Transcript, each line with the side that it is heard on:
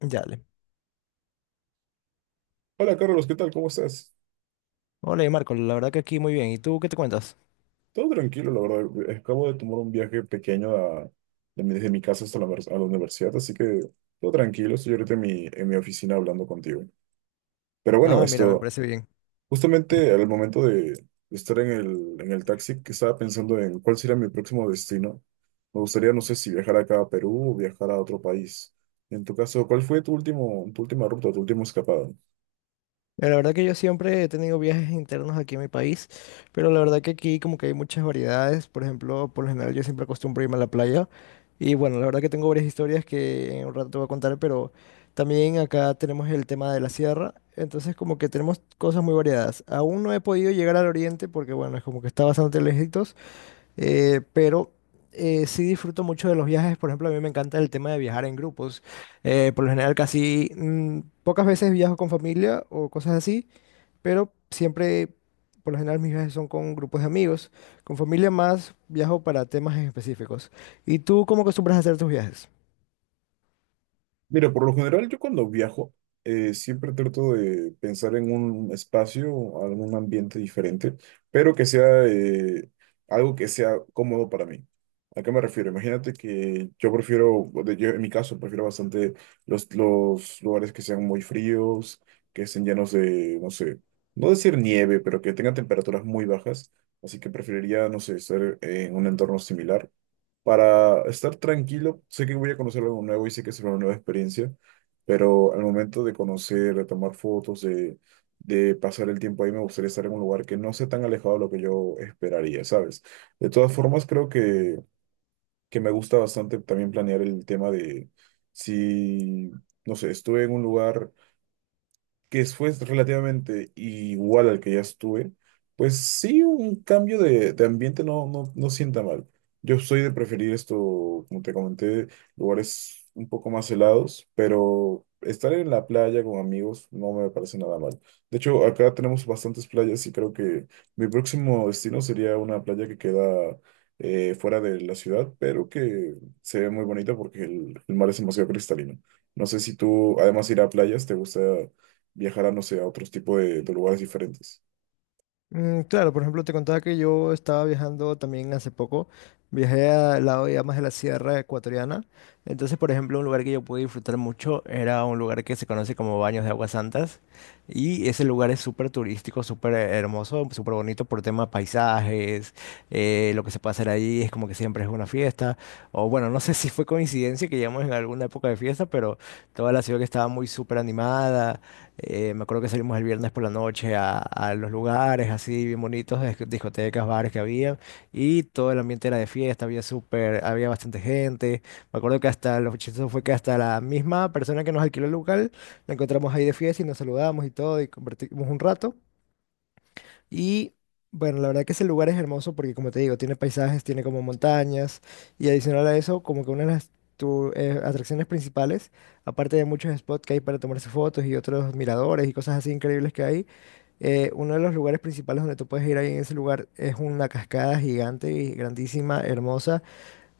left: Ya, dale.
right: Hola Carlos, ¿qué tal? ¿Cómo estás?
left: Hola, y Marco, la verdad que aquí muy bien. ¿Y tú qué te cuentas?
right: Todo tranquilo, la verdad. Acabo de tomar un viaje pequeño desde mi casa hasta a la universidad, así que todo tranquilo. Estoy ahorita en mi oficina hablando contigo. Pero bueno,
left: Ah, mira, me
right: esto,
left: parece bien.
right: justamente al momento de estar en el taxi, que estaba pensando en cuál sería mi próximo destino. Me gustaría, no sé si viajar acá a Perú o viajar a otro país. En tu caso, ¿cuál fue tu última ruta, tu último escapada?
left: Mira, la verdad que yo siempre he tenido viajes internos aquí en mi país, pero la verdad que aquí como que hay muchas variedades. Por ejemplo, por lo general yo siempre acostumbro irme a la playa. Y bueno, la verdad que tengo varias historias que en un rato te voy a contar, pero también acá tenemos el tema de la sierra. Entonces como que tenemos cosas muy variadas. Aún no he podido llegar al oriente porque bueno, es como que está bastante lejitos. Pero sí disfruto mucho de los viajes. Por ejemplo, a mí me encanta el tema de viajar en grupos. Por lo general, casi pocas veces viajo con familia o cosas así, pero siempre, por lo general, mis viajes son con grupos de amigos. Con familia más viajo para temas en específicos. ¿Y tú cómo acostumbras a hacer tus viajes?
right: Mira, por lo general yo cuando viajo siempre trato de pensar en un espacio, algún ambiente diferente, pero que sea algo que sea cómodo para mí. ¿A qué me refiero? Imagínate que yo yo en mi caso prefiero bastante los lugares que sean muy fríos, que estén llenos de, no sé, no decir nieve, pero que tengan temperaturas muy bajas. Así que preferiría, no sé, estar en un entorno similar. Para estar tranquilo, sé que voy a conocer algo nuevo y sé que será una nueva experiencia, pero al momento de conocer, de tomar fotos, de pasar el tiempo ahí, me gustaría estar en un lugar que no sea tan alejado de lo que yo esperaría, ¿sabes? De todas formas, creo que me gusta bastante también planear el tema de si, no sé, estuve en un lugar que fue relativamente igual al que ya estuve, pues sí, un cambio de ambiente no sienta mal. Yo soy de preferir esto, como te comenté, lugares un poco más helados, pero estar en la playa con amigos no me parece nada mal. De hecho, acá tenemos bastantes playas y creo que mi próximo destino sería una playa que queda fuera de la ciudad, pero que se ve muy bonita porque el mar es demasiado cristalino. No sé si tú, además de ir a playas, te gusta viajar a, no sé, a otros tipos de lugares diferentes.
left: Mm, claro, por ejemplo, te contaba que yo estaba viajando también hace poco. Viajé al lado ya más de la sierra ecuatoriana. Entonces, por ejemplo, un lugar que yo pude disfrutar mucho era un lugar que se conoce como Baños de Aguas Santas. Y ese lugar es súper turístico, súper hermoso, súper bonito por temas paisajes. Lo que se puede hacer ahí es como que siempre es una fiesta. O bueno, no sé si fue coincidencia que llegamos en alguna época de fiesta, pero toda la ciudad que estaba muy súper animada. Me acuerdo que salimos el viernes por la noche a los lugares así bien bonitos, discotecas, bares que había, y todo el ambiente era de fiesta, había súper, había bastante gente. Me acuerdo que hasta lo chistoso fue que hasta la misma persona que nos alquiló el local la encontramos ahí de fiesta y nos saludamos y todo, y compartimos un rato. Y bueno, la verdad que ese lugar es hermoso porque, como te digo, tiene paisajes, tiene como montañas y adicional a eso, como que una de las atracciones principales, aparte de muchos spots que hay para tomarse fotos y otros miradores y cosas así increíbles que hay, uno de los lugares principales donde tú puedes ir ahí en ese lugar es una cascada gigante y grandísima, hermosa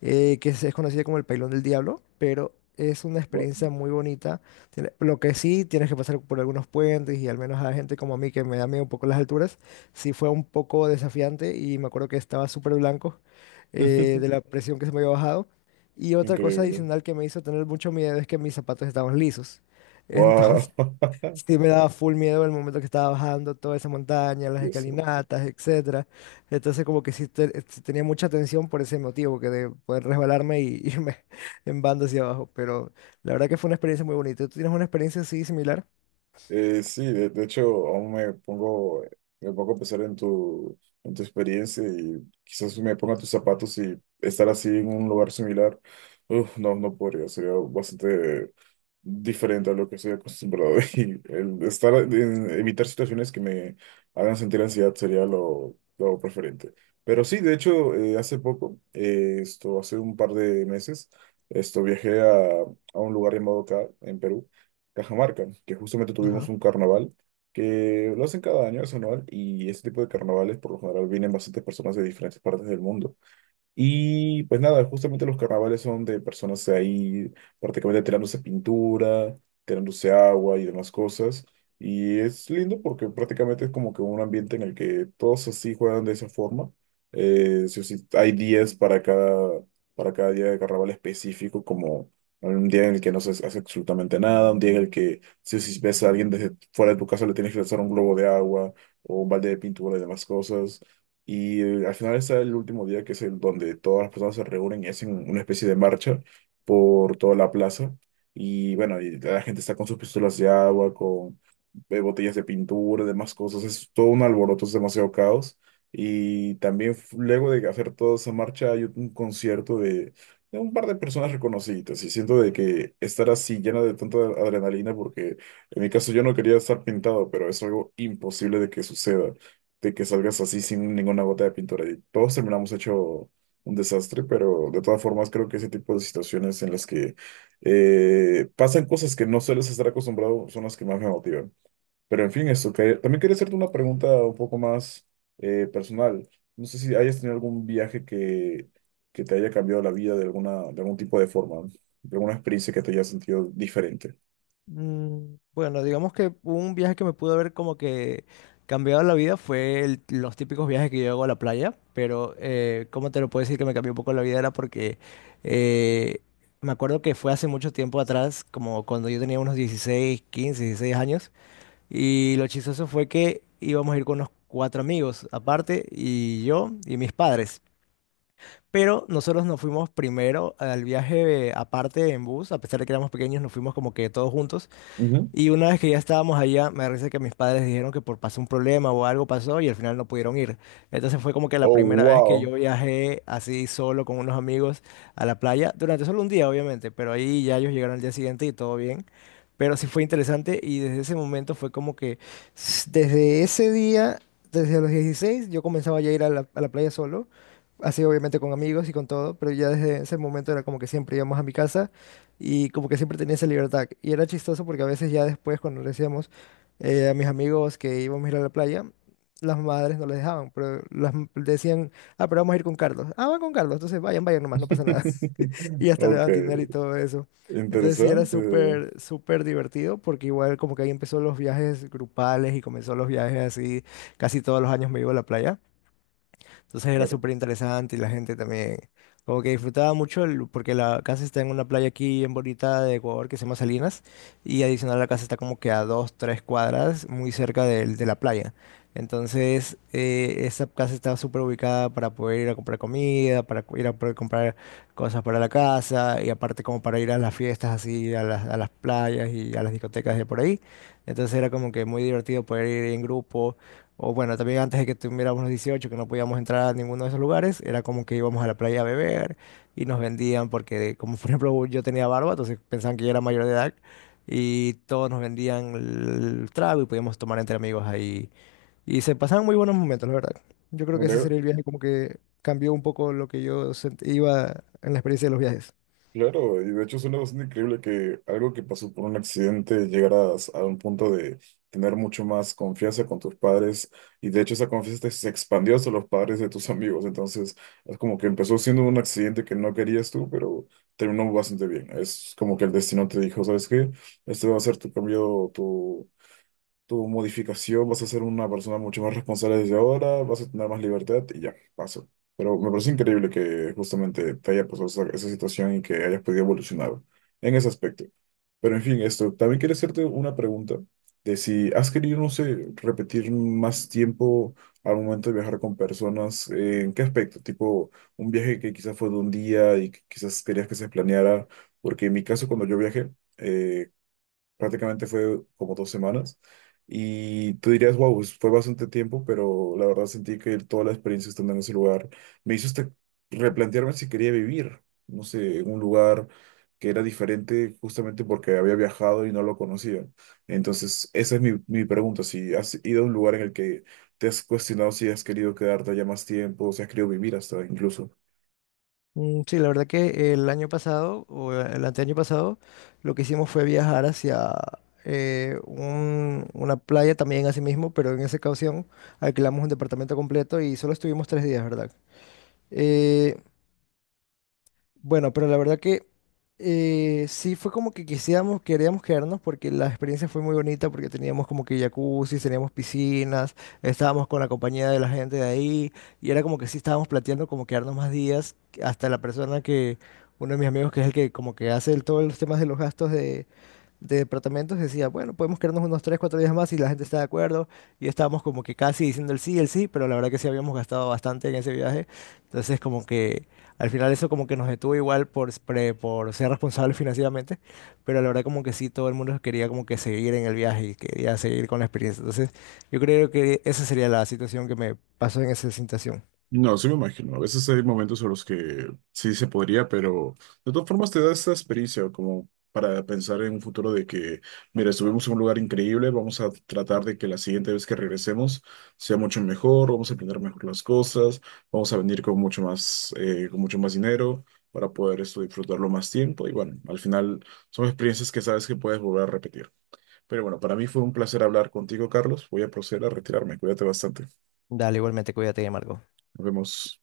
left: es conocida como el Pailón del Diablo, pero es una
right: Guau.
left: experiencia muy bonita. Lo que sí, tienes que pasar por algunos puentes y al menos a gente como a mí que me da miedo un poco las alturas, sí fue un poco desafiante y me acuerdo que estaba súper blanco de la presión que se me había bajado. Y otra cosa
right: Increíble.
left: adicional que me hizo tener mucho miedo es que mis zapatos estaban lisos.
right: Wow.
left: Entonces. Sí, me daba full miedo el momento que estaba bajando toda esa montaña, las
right: Dios.
left: escalinatas, etcétera. Entonces como que sí, sí tenía mucha tensión por ese motivo, que de poder resbalarme y irme en banda hacia abajo. Pero la verdad que fue una experiencia muy bonita. ¿Tú tienes una experiencia así similar?
right: Sí, de hecho, aún me me pongo a pensar en tu experiencia y quizás me ponga tus zapatos y estar así en un lugar similar. Uf, no, no podría, sería bastante diferente a lo que estoy acostumbrado. Y el evitar situaciones que me hagan sentir ansiedad sería lo preferente. Pero sí, de hecho, hace poco, hace un par de meses, esto, viajé a un lugar llamado acá, en Perú. Cajamarca, que justamente tuvimos
left: Ajá.
right: un carnaval que lo hacen cada año, es anual, y este tipo de carnavales por lo general vienen bastantes personas de diferentes partes del mundo. Y pues nada, justamente los carnavales son de personas ahí prácticamente tirándose pintura, tirándose agua y demás cosas. Y es lindo porque prácticamente es como que un ambiente en el que todos así juegan de esa forma. Sí o sí, hay días para para cada día de carnaval específico, como un día en el que no se hace absolutamente nada, un día en el que sí o sí, ves a alguien desde fuera de tu casa le tienes que lanzar un globo de agua o un balde de pintura y demás cosas. Y al final está el último día, que es el donde todas las personas se reúnen y hacen una especie de marcha por toda la plaza. Y bueno, y la gente está con sus pistolas de agua, con botellas de pintura, demás cosas. Es todo un alboroto, es demasiado caos. Y también luego de hacer toda esa marcha hay un concierto de un par de personas reconocidas. Y siento de que estar así llena de tanta adrenalina, porque en mi caso yo no quería estar pintado, pero es algo imposible de que suceda de que salgas así sin ninguna gota de pintura. Y todos terminamos hecho un desastre, pero de todas formas creo que ese tipo de situaciones en las que pasan cosas que no sueles estar acostumbrado son las que más me motivan. Pero en fin, eso. También quería hacerte una pregunta un poco más personal. No sé si hayas tenido algún viaje que te haya cambiado la vida de de algún tipo de forma, de alguna experiencia que te haya sentido diferente.
left: Mm, bueno, digamos que un viaje que me pudo haber como que cambiado la vida fue los típicos viajes que yo hago a la playa, pero ¿cómo te lo puedo decir que me cambió un poco la vida? Era porque eh, me acuerdo que fue hace mucho tiempo atrás, como cuando yo tenía unos 16, 15, 16 años, y lo chistoso fue que íbamos a ir con unos cuatro amigos aparte, y yo y mis padres. Pero nosotros nos fuimos primero al viaje aparte en bus, a pesar de que éramos pequeños, nos fuimos como que todos juntos.
right: Ujú.
left: Y una vez que ya estábamos allá, me parece que mis padres dijeron que por pasó un problema o algo pasó y al final no pudieron ir. Entonces fue como que la
right: Oh,
left: primera vez que yo
right: wow.
left: viajé así solo con unos amigos a la playa, durante solo un día obviamente, pero ahí ya ellos llegaron al día siguiente y todo bien. Pero sí fue interesante y desde ese momento fue como que desde ese día, desde los 16 yo comenzaba ya a ir a a la playa solo, así obviamente con amigos y con todo, pero ya desde ese momento era como que siempre íbamos a mi casa y como que siempre tenía esa libertad. Y era chistoso porque a veces ya después, cuando le decíamos a mis amigos que íbamos a ir a la playa, las madres no les dejaban, pero decían, ah, pero vamos a ir con Carlos. Ah, van con Carlos, entonces vayan, vayan nomás, no pasa nada. Y hasta le
right: Ok,
left: daban dinero y todo eso. Entonces sí era
right: interesante.
left: súper, súper divertido porque igual como que ahí empezó los viajes grupales y comenzó los viajes así, casi todos los años me iba a la playa. Entonces era
right: Claro.
left: súper interesante y la gente también como que disfrutaba mucho porque la casa está en una playa aquí en bonita de Ecuador que se llama Salinas y adicional la casa está como que a 2, 3 cuadras muy cerca de la playa. Entonces esa casa estaba súper ubicada para poder ir a comprar comida, para ir a poder comprar cosas para la casa y aparte como para ir a las fiestas así, a a las playas y a las discotecas de por ahí. Entonces era como que muy divertido poder ir en grupo o bueno, también antes de que tuviéramos los 18 que no podíamos entrar a ninguno de esos lugares, era como que íbamos a la playa a beber y nos vendían, porque como por ejemplo yo tenía barba, entonces pensaban que yo era mayor de edad y todos nos vendían el trago y podíamos tomar entre amigos ahí. Y se pasaban muy buenos momentos, la verdad. Yo creo que ese
right: Claro,
left: sería el viaje como que cambió un poco lo que yo iba en la experiencia de los viajes.
right: claro, y de hecho suena bastante increíble que algo que pasó por un accidente llegaras a un punto de tener mucho más confianza con tus padres y de hecho esa confianza se expandió hacia los padres de tus amigos, entonces es como que empezó siendo un accidente que no querías tú, pero terminó bastante bien. Es como que el destino te dijo, ¿sabes qué? Este va a ser tu cambio, tu modificación, vas a ser una persona mucho más responsable desde ahora, vas a tener más libertad y ya, paso. Pero me parece increíble que justamente te haya pasado esa situación y que hayas podido evolucionar en ese aspecto. Pero en fin, esto, también quería hacerte una pregunta de si has querido, no sé, repetir más tiempo al momento de viajar con personas, ¿en qué aspecto? Tipo, un viaje que quizás fue de un día y que quizás querías que se planeara, porque en mi caso cuando yo viajé, eh, prácticamente fue como 2 semanas. Y tú dirías, wow, fue bastante tiempo, pero la verdad sentí que toda la experiencia estando en ese lugar me hizo hasta replantearme si quería vivir, no sé, en un lugar que era diferente justamente porque había viajado y no lo conocía. Entonces, esa es mi pregunta, si has ido a un lugar en el que te has cuestionado si has querido quedarte allá más tiempo, si has querido vivir hasta incluso.
left: Mm, sí, la verdad que el año pasado o el anteaño pasado lo que hicimos fue viajar hacia una playa también así mismo, pero en esa ocasión alquilamos un departamento completo y solo estuvimos 3 días, ¿verdad? Eh, bueno, pero la verdad que sí fue como que quisiéramos, queríamos quedarnos porque la experiencia fue muy bonita, porque teníamos como que jacuzzi, teníamos piscinas, estábamos con la compañía de la gente de ahí, y era como que sí estábamos planteando como quedarnos más días, que hasta la persona uno de mis amigos que es el que como que hace todos los temas de los gastos de departamentos decía, bueno, podemos quedarnos unos 3 4 días más y la gente está de acuerdo. Y estábamos como que casi diciendo el sí, pero la verdad que sí habíamos gastado bastante en ese viaje. Entonces como que al final eso como que nos detuvo igual por, por ser responsables financieramente, pero la verdad como que sí, todo el mundo quería como que seguir en el viaje y quería seguir con la experiencia. Entonces yo creo que esa sería la situación que me pasó en esa situación.
right: No, sí me imagino. A veces hay momentos en los que sí se podría, pero de todas formas te da esa experiencia como para pensar en un futuro de que, mira, estuvimos en un lugar increíble, vamos a tratar de que la siguiente vez que regresemos sea mucho mejor, vamos a aprender mejor las cosas, vamos a venir con mucho más dinero para poder esto disfrutarlo más tiempo. Y bueno, al final son experiencias que sabes que puedes volver a repetir. Pero bueno, para mí fue un placer hablar contigo, Carlos. Voy a proceder a retirarme. Cuídate bastante.
left: Dale, igualmente, cuídate, Marco.
right: Nos vemos.